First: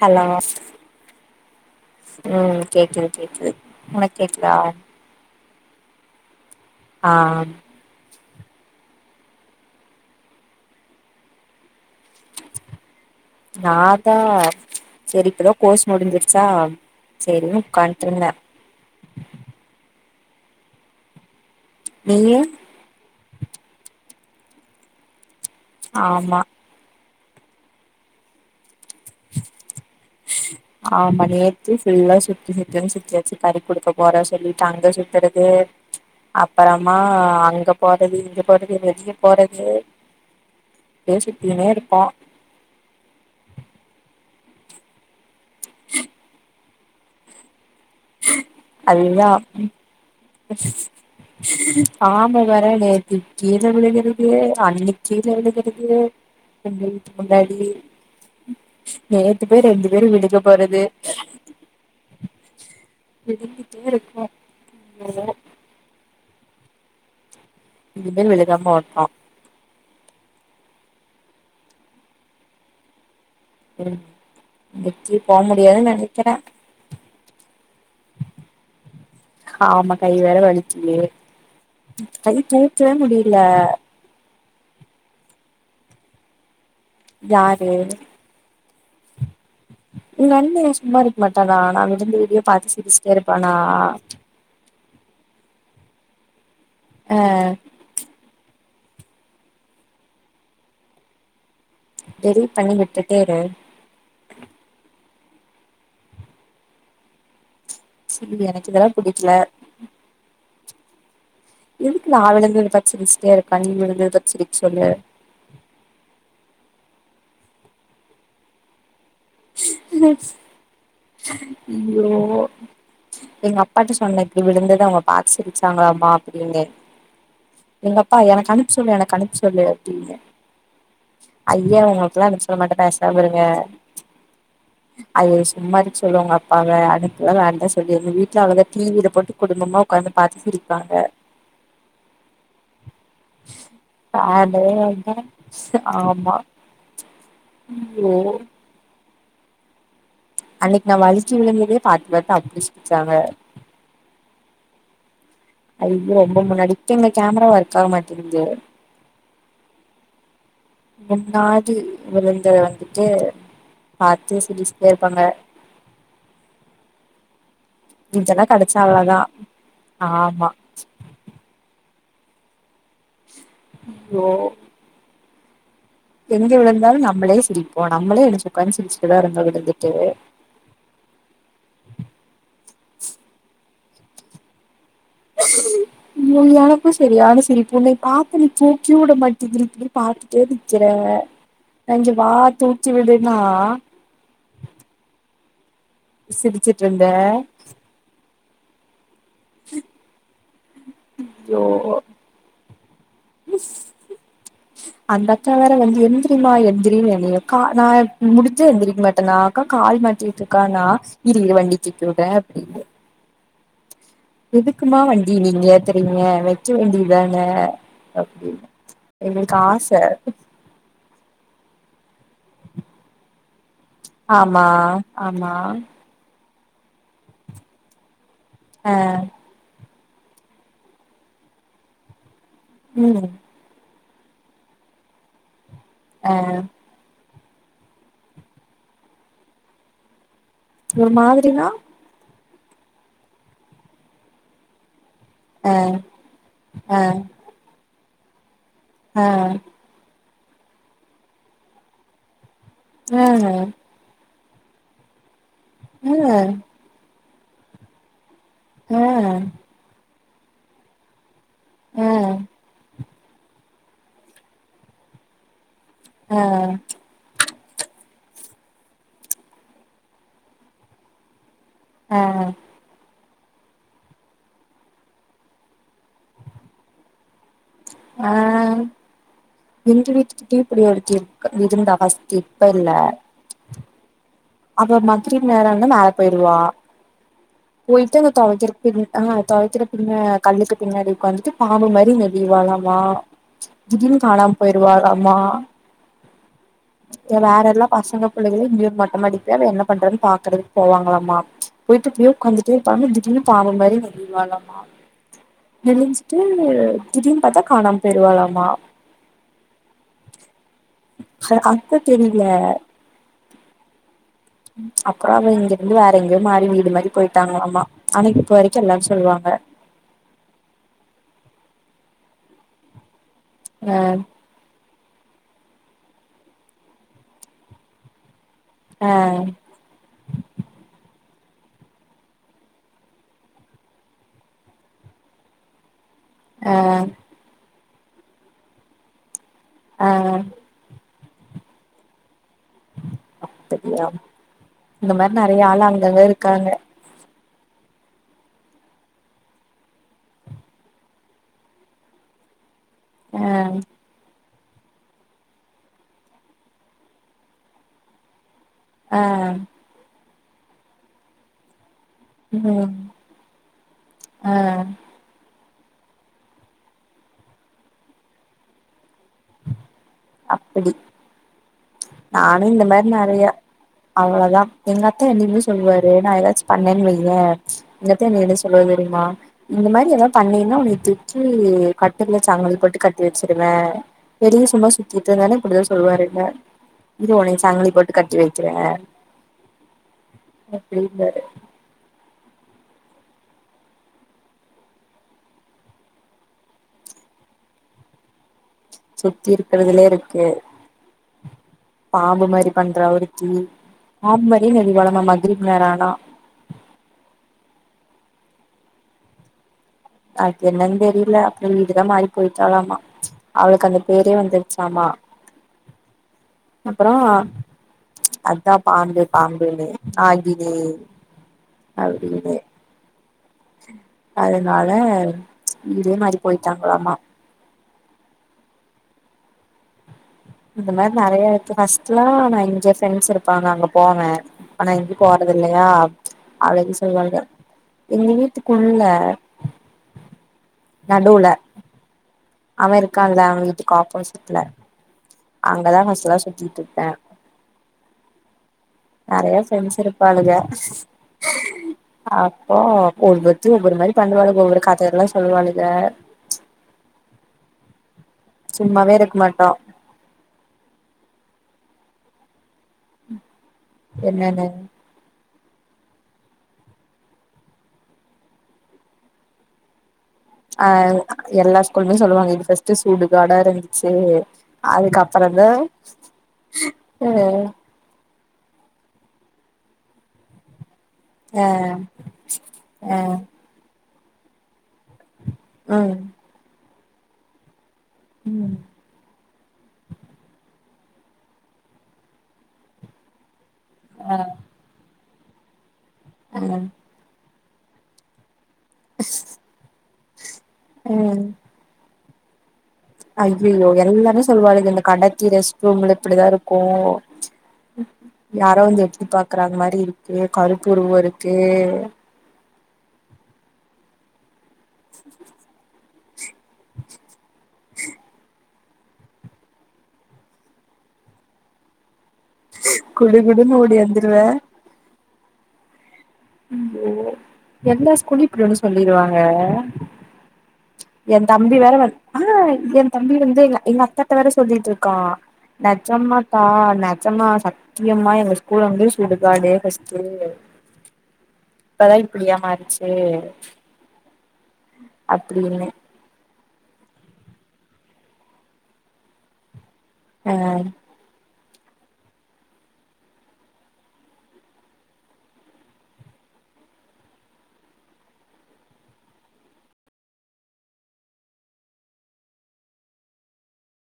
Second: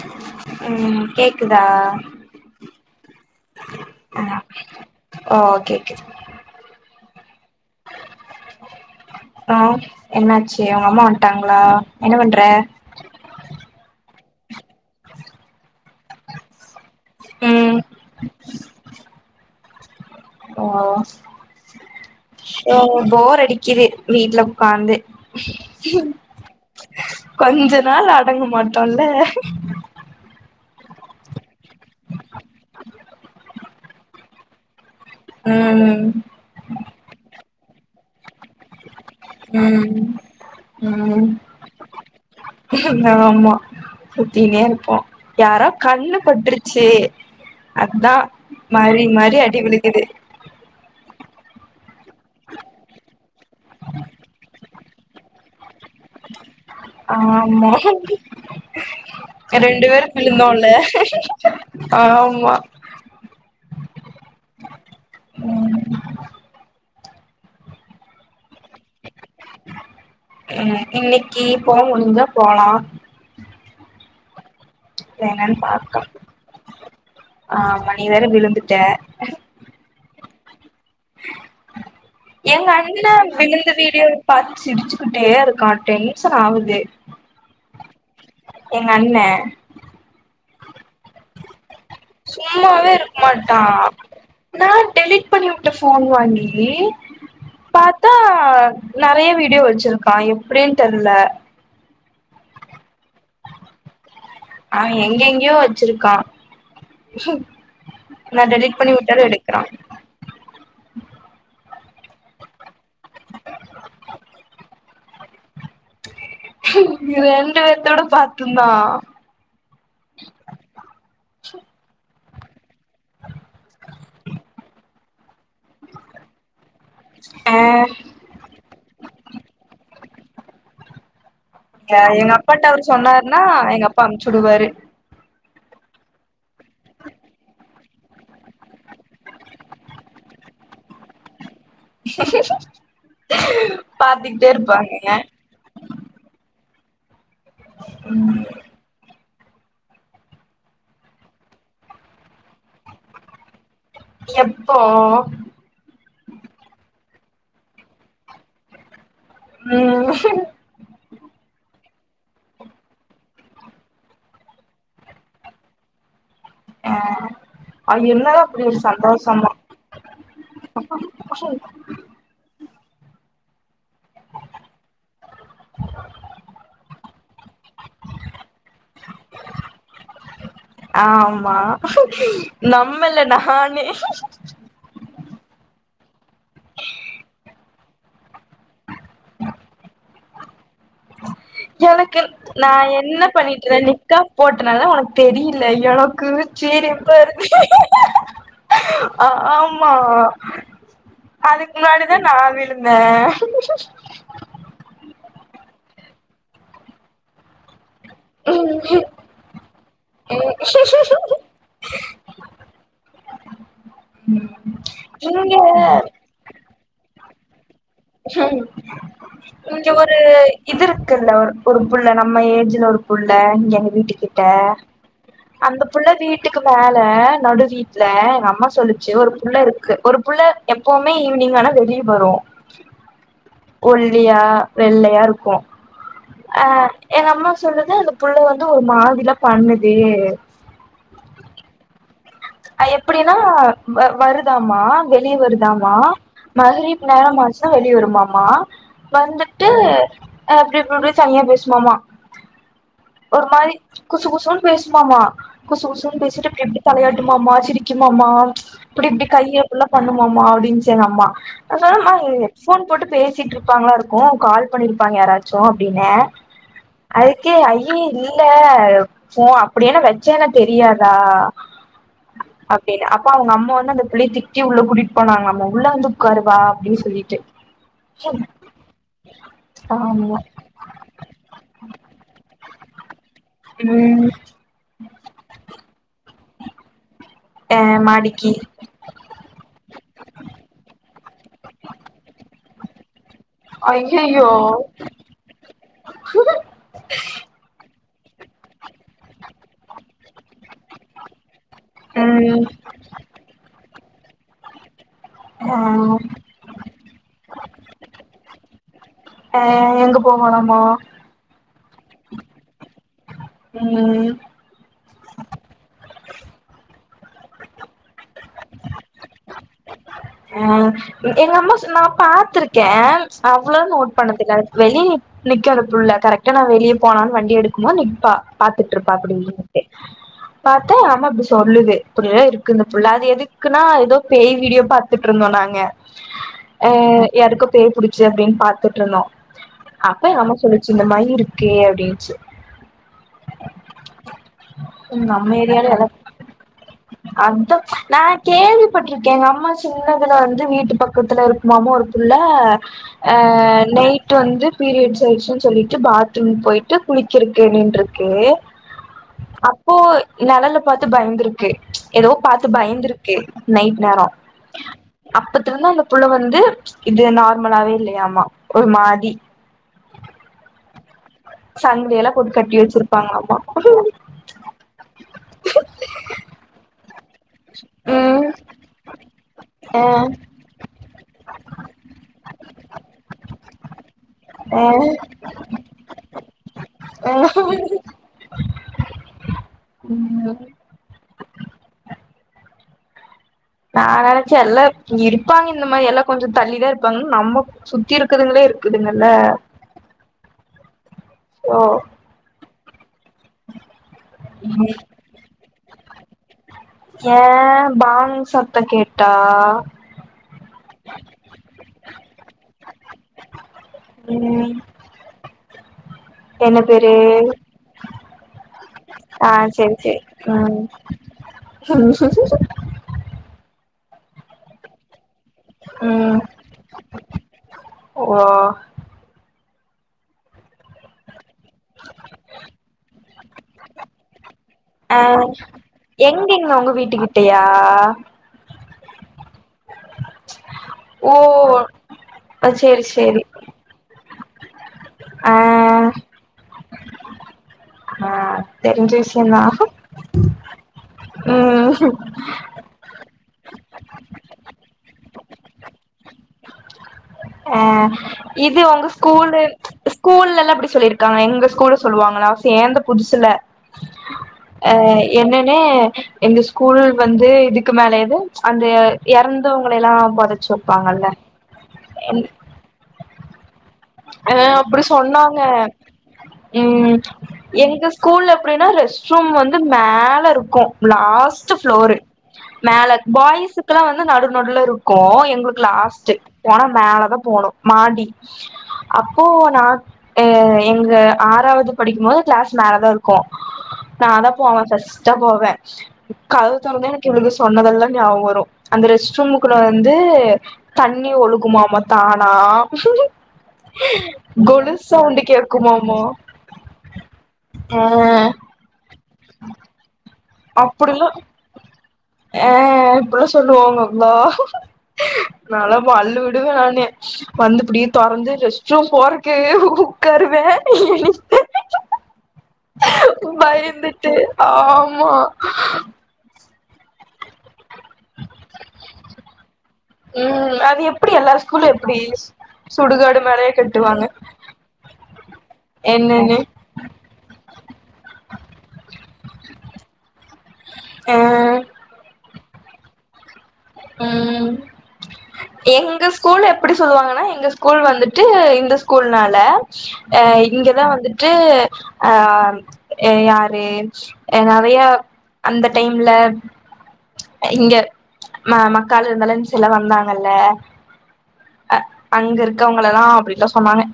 hello ம் கேக்குதா ம் கேக்குது கேக்குது உனக்கு கேக்குதா ஓ கேக்குது ஆ ஆ என்னாச்சு உங்க அம்மா வந்ட்டாங்களா என்ன பண்ற தா செரி இப்பதா கோர்ஸ் முடிஞ்சிருச்சா சேரின் ம் உக்காந்ட்ருந்தே ஓ நீயு ஸ்யோ போர் அடிக்குது வீட்ல உக்காந்து ஆமா கொஞ்ச நாள் அடங்க மாட்டோல்ல ஆமா நேத்து ஃபுல்லா சுத்தி சுத்துன் சுத்தியாச்சு கறி குடுக்க போற சொல்லிட்டு அங்க சுத் துறது ம் அப்பறமா அங்க போறது இங்க போறது வெளிய போறது ம் அப்டியே ம் சுத்தினே இருப்போ ஆமா சுத் தீனே இருப்போ யாரோ கண்ணு பட்ருச்சு அதா மாறி மாறி அடி விழுகுது ஆமா வேற நேத்திக் கீழ விழுகறது அன்னிக் கீழ விழுகற ஆம்மா நேத்து போய் ரெண்டு பேரு விழுக விழுந்தோல்ல போறது ஆமா விழுந்துட்டே இருக்கோ யோ ம் இனிமே விழுகாம ஓட்றோ ம் இன்னிக்கு போ முடிஞ்சா போலா ம் இன்னைக்கு போ வேணாலு முடியாதுன்னு பாக்கலா நெனைக்கிறே ஆமா நீ வேற விழுந்துட்ட ஆமா கை வேற வலிக்குது கை எங் தூக்கவே அண்ண முடியல விழுந்த வீடியோவ் பாத்து சிரிச்சுக்கிட்டே இருக் க்கா டென்சன் ஆவுது யாரு எங்கண்ணே உங்கண்ண ஏ சும்மா இருக் மட்டானா சும்மாவே இருக் மாட்டா நா டெலிட் பண்ணி உ ட்ட ஃபோன் வாங்கி ங்கி ஆ பாத்தா நெறய வீடியோ வச்சிருக்கா எப்டின் தெர்ல டெலிட் பண்ணி விட்ரு [unintelligible] எங்கெங்யோ வச்சுருக்கா சரி நா எனக்கு டெலிட் இதெல்லா பண்ணி உட்டாலு புடிக்கல எடுக்றா எதுக்கு நா விழுந்தது [unintelligible] ருக்கா நீ விழுந்தது [unintelligible] சொல்லு ரெண்டு பேத்தோட பார்ட்டு ந்தா [unintelligible] ஐயோ [inaudible] எங் அப்பாட்ட சொன்னக் நீ [unintelligible] அவ்ங் சிரிச்சாங்ளாமா அப்டின்னு ஆஹ் எங்க அப்பா எனக்கு அனுப் சொல்லு எனக் அனுப் சொல்லு அப்டினு ஐய எ உங்ளுக்லா எங்க அனுப் சொல்ல மாட்ட பேசாமருங்க உடுவாரு இந் மாரி சொல்லு உங் அப்பாவ அதுக்லா வேறதா சொல்லிரு எங் வீட்ல அவ்ள தா டிவி ல போட்டு குடும்பமா உக்காந்து பாத்து சிரிப்பாங்க பாத்துக்கிட்டே வேண்டவே ருப்பாங்க ங்க [inaudible] யோ அன்னிக் நா வலுக்கி விழுந்ததே பாத்து பாத்து அப்டி சிர்ச்சாங்க எப்போ அது ரொம்போ முன்னாடி எங்க கேமரா ஒர்க் ஆக மாட்டிக்குது ம் முன்னாடி விழுந்த வந்துட்டு பாத்து சிரிச்ட்டேருப்பாங்க ஆ ஆ என்ன தா இதெல்லா அப்டி ஒரு கெடச்சா அவ்ளதா சந்தோசமோ ஆமா [unintelligible] யோ எங்க விழுந்தாலு நம்ளே சிரிப்போ நம்ளே எலுஞ்சு உக்காஞ்சு சிரிச்சுட்டுதா ருந்தோ விழுந்துட்டு ஆமா நம்மள நானே ம் எனக்கு சரியான சிரிப்பு னே பாத்து நீ தூக் கி உட மாட்டிகிரிங்க பாவி எது எனக்கு நா தூக்கி என்ன விடுன்னா பண்ணிட்ருந்த நிக்கா போட்டனால தா ஒனக் தெரில எனக்கு சிரிச்சுட்டு இருந்த சிரிப்பா இரு ஆமா ஐயோ அதுக்கு முன்னாடிதா நா விழுந்தே சரிமா எந்திரனு என்னைய கா நா முடிச்ச எழுந்திரிக்க விழுந்தே மாட்டேனாக்கா கால் மாட்டிட்டு இருக்கானா இரு வண்டிக்கேத்தியுறே அப்டின்னு எதுக்குமா வண்டி இங்க நீங்க தெரியங்க வச்சு வண்டி அதானே ம் இங்க ஒரு இது இருக்குல்ல ஒரு ஒரு புள்ள நம்ம ஏஜ்ல ஒரு புள்ள இங்க எங்க வீட்டு கிட்ட ஆமா ஆமா அந்த புள்ள வீட் டுக்கு மேல நடு வீட்ல அம்மா ஆ சொல்லிச்சு ஒரு புள்ள இருக்கு ஒரு புள்ள எப்பவுமே ஈவினிங் ஆனா வெளிய வரும் ம் ஒல்லியா வெள்ளையா இருக்கு ஆ அஹ் எங்கம்மா சொல்லுது அந்த புள்ள வந்து ஒரு மாதில பண்ணுது ஒரு மாதிரி நா எப்டின்னா வ வருதாமா வெளிய ஆ வருதாமா ஆ [unintelligible] நேரம் ஆச்சுனா வெளிய வரு மா மா ஆ வந்துட்டு எப்படி ப்டி ப்டி தனியா பேசுமாம்மா ஆ ஆ ஒரு மாறி குசு கு போன் பேசுமாமா ஆ குசுகுசுன் பேசிட்டு இப்டி இப்டி தலையாட் மா மா சிரிக்குமாமா ஆ இப்டி இப்டி கைய இப்டில்லா பண்ணு ஆமா அப்டின்னுச்சு எங்கம்மா [unintelligible] போன் போட்டு பேசிட்டு இருப்பாங்களா இருக்கு கால் பண்ணிருப்பாங்க யாராச்சு அப்டினே ஆ அதுக் க்கு ஐயே இல்ல போ அப்டியேனு வச்சேனா தெரியாதா அப்டினு அ அப்ப அவங்க அம்மா வந்து அந்த பிள்ளைய திட்டி உள்ள கூட்டிட்டு போனாங்கலாமா உள்ள வந்து உக்காரு வா அப்டின்னு சொல்லிட்டு அஹ் இந்து ஆமா வீட்டுக்கிட்ட இப்டி ஒருத்தி இருக் இருந்தா ஃபர்ஸ்டி இப்ப இல்ல உம் அப்ப [unintelligible] வா ஆ போயிட்டு அந்த மாடிக்கி துவைக்கறக் பின் ஆ துவைக்கற பின்ன கல்லுக்கு பின்னாடி உக்காந்துட்டு பாம்பு மாரி நெளிவாளா ளா திடீர்னு ஐயையோ காணாம போயிருவாளாமா இல்ல வேற எல்லா பசங்க பிள்ளைங்கள மேல் மொட்ட மாடிக் போய் அவ என்ன பண்றன்னு பாக்குறதுக்கு போவாங்களாமா போய்ட்டு பியு ம் உக்காந்துட்டே இருப்பாங்க திடீர்னு பாம்பு மாரி நெளி வாளமா ஆ நெளிஞ்சுட்டு திடீனு பாத்தா காணாம போயிருவாளாமா ஆ எங்க போகலாமா அ அதா தெரில ம் அப்பற அவ இங்க இருந்து வேற எங்கயோ மாறி வீடு மாறி போயிட்டாங்களாமா ஆனா இப்ப வரைக்கு எல்லாரு சொல்லுவாங்க அ எங்க அம்மா சொன்னா நா பாத்துருக்கே அவ்வளா நோட் பண்ணதில வெளிய நிக் நிக்கு அந்த புள்ள கரெக்டா நா வெளிய போலான்னு வண்டி எடுக்குமோ நிப்பா ஆ பாத்துட்ருப்பா அப்டி நின்னுட்டு பாத்தா ஆமா பிஸ் சொல்லுது அப்டில்லா இருக்கு இந்த புள்ள அது எதுக்குன்னா ஏதோ பேய் வீடியோ பா துட்ருந்தோ நாங்க ஆ யாருக்கோ பே புடிச்ச அப்டின் பாத்துட்ருந்தோ ஆ அப்ப எங்கம்மா சொன்னுச்சு இந்த மாய் இருக்கு அப்டின்ச்சு அப்படியா இந்த மாரி நம்ம நறையா ஆளு ஏரியால அங்கங்க இருக்காங்க அதா நா கேள்விப்பட்ருக்கே எங்கம்மா சின்னதுல வந்து வீட்டு பக்கத்துல இருக்குமாமா ஒரு புள்ள ஆ நைட்டு வந்து பீரியட்ஸ் ஆய்ச்சுன் சொல்லிட்டு பாத்ரூம் போயிட்டு குளிக்கிருக்கு நின்ருக்கு ஆ அப்போ நெழல பாத்து பயந்துருக்கு ஏதோ பாத்து ம் பயந்த்ருக்கு நைட் நேரொ ஆ அப்பத்துலருந்து அந்த புள்ள வந்து இது நார்மலாவே இல்லையாமா ஒரு மாரி அப்டி சங்கிலி எல்லா போட்டு நானு கட்டி இந்த மாரி நறைய வச்சிருப்பாங்களாமா அவ்ளொதா எங்க அத்த என்னைக்குமே சொல்வாரு நா ஏதாச்சு பண்ணேன் வெய்யே எங்க அத்தா என்ன ம் என்ன சொல்லுவாரு தெரியுமா இந்த அ மாரி ஏதாவது பண்ணீன்னா உன்னை தூக்கி கட்டில்ல சங்கலி போட்டு கட்டி வச்சிருவே வெளிய அ சும்மா சுத்திட்டு இருந்தானே இப்டிதா சொல்லுவாரு என்ன அ இரு ஒன்னைய சங்கலி போட்டு கட்டி வைக்கிறே ம் அப்டிம்பாரு நா நெனச்ச எல்லா இருப்பாங்க இந்த மாரி எல்லா கொஞசோ தள்ளிதா இருப்பாங்க நம்ம சுத்தி இருக்குதுகளே இருக் சுத்தி இருக்குறதுலேருக்கு ஓ பாம்பு மாரி பண்றா ஒருத்தி பாம்பு மாரி நெலிவளமா மாதிரி வேறானா ஏ பாங் சத்த கேட்டா அதுக்கென்னன் தெரியல அப்புற வீடுதா மாறி போயிட்டாளாமா ச் அவளுக்கு அந்த பேரே ம் வந்துருச்சாமா என்ன அப்பற பேரு அதா பாம்பு ஆ பாம்புனே செரி செரி ஆகினே ம் அப்டின்னு அதனால வீடே மாரி ம் போயிட்டாங்ளாமா ஓ இந்த மாரி நெறைய ஃபர்ஸ்ட்லா நா இங்க ஃரெண்ட்ஸ் இருப்பாங்க அங்க போவே ஆனா ஆ எங்கயு போறது இல்லையா எங்கங்க உங்க அவளனு சொல்லுவாங்க வீட்டுக்கிட்டயா எங்க வீட்டுக்கு உள்ள ஓ நடுல அ அவ சேரி இருக்கான்ல சேரி அவங் வீட்டுக் ஆப்போசிட் ல ஆ அங்கதா ஃபஸ்ட்லா சுத்திட்ருப்பே ஆ தெரிஞ்ச நெறைய விஷயம்தா ஃப்ரெண்ட்ஸ் இருப்பாளுக அப்போ கோட் வேர்ட் ஒவ்வொரு மாதி பண்ணுவாளுக ஒவ்வொரு கதலா சொல்லுவாலுக ஆ இது உங்க ஸ்கூல்ல மாட்டோ ஸ்கூல்லல்லா அப்படி சொல்லிருக்காங்க எங்க கூட சொல்வாங்ளா சேந்த புதுசுல என்னன்னு அ என்னனு எங்க ஸ்கூல் வந்து இதுக்கு மேலே எது அந்த எ எறந்தவங்களெல்லா போ அ எல்லாஸ் ஸ்கூல்லையு சொல்லுவாங்க இது ஃபர்ஸ்ட் ஸ்கூல் சுடு காடா இருந் அ அப்டி சொன்னாங்க உம் அ எங்க ஸ்கூல்ல எப்படினா ரெஸ் ரூம் வந்து மேலருக்கு அ லாஸ்ட்டு ஃப்ளோர் மேல அ பாய்ஸ்க்லா வந் நடு நடுலருக்கு எ ங்களுக்கு ம் லாஸ்ட்டு போன் நா மேல தா போணு மாடி ம் போ நா எ எங்க ஆறாவது படிக்கும் போது கிளாஸ் மேலதா இருக்கு அ நான்தா போவ ஃபர்ஸ் ட்டா போவே அ கதவ தொறந்தா எனக்கு இவளுக சொன்னதெல்லா ஞாபக வரு அந்த ரெஸ்ட் ரூம்க்குள்ள வந் து தண்ணி ம் ஒழுகுமாமா தானா ஐயயோ எல்லாமே சொல்லுவாளுங்க இந்த கொலுசு சவுண்டு கடத்தி ரெஸ்ட் ரூம்ல கேக்குமாமா இப்டிதா இருக்கு ஆ யாரோ வந்து எட்டி பாக்ற மாரி இருக் கு கருப்பு உருவோ இருக்கு அ அப்டில்லா சொல்லுவாங்ககா நாலா பல்லு விடுவ நானு வந்து இப்டியே தொறந்து ரெஸ்ட் சூ ஃபோர்க்கு உக்காருவே குடு குடுன்னு ஓடி பயந்துட்டு வந்துருவே ஆமா ஓ எல்லா ஸ்கூல்லயு இப்டி ஒன்னு சொல்லிருவாங்க ம் அது எப்டி எந் எல்லா தம்பி ஸ்கூல்ல வேற வந் எப்டி ஆ எந் தம்பி சுடுகாடு வந்து மாரியே எங்க எங்க கட்டுவாங்க அத்தட்ட வேற சொல்லிட்ருக்கா என்னன்னு நெஜம்மாக்கா நெஜமா சத்தியமா எங்க ஸ்கூல் வந்து சுடுகாடு ஃபஸ்ட்டு ஆ இப்பதா யா மாறிச்சு ம் அப்டின்னு எங்க ஸ்கூல் எப் ப்டி சொல்லுவாங்கன்னா எங்க ஸ்கூல் வந்துட்டு இந்த ஸ்கூல்னால ஆ அ இங்கதா வந்துட் ட்டு ஆ யாரு அ நறையா அந்த டைம்ல இங்க ம [unintelligible] நல்ல அ அங்க இருக்கவங்களதா அப்டிதா சொன்னாங்க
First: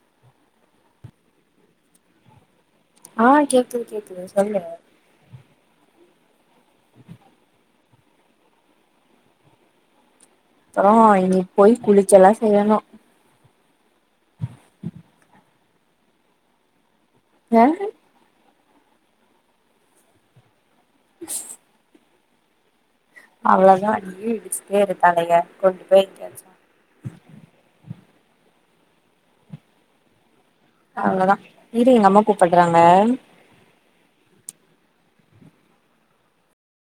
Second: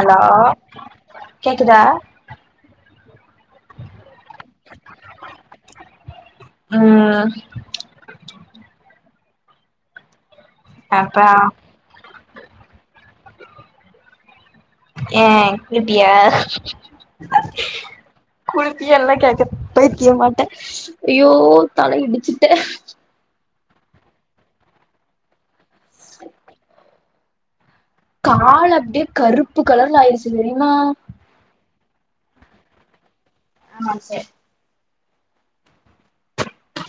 ஹலோ கேக்குதா ஆ கேக்குது கேக்குது சொல்லு ஆ அப்பறோ அப்பா இனி போய் குளிச்செல்லா செய்யணு ஏ நிப்பியா யாரு குலுக்கி எல்லா கேக்க பைத்திய மாட்ட ஐயோ தல இடிச்சு ட்டு அவ்ளதா நீயு இடிச்டே இரு தலைய கொண்டு போய் எங்கயாச்சு கால் அப்டே கருப்பு கலர்ல ஆயிருச்சு [unintelligible] அவ்ளோதா இரு எங்க அம்மா கூப்பட்றாங்க ஆமாங் சார்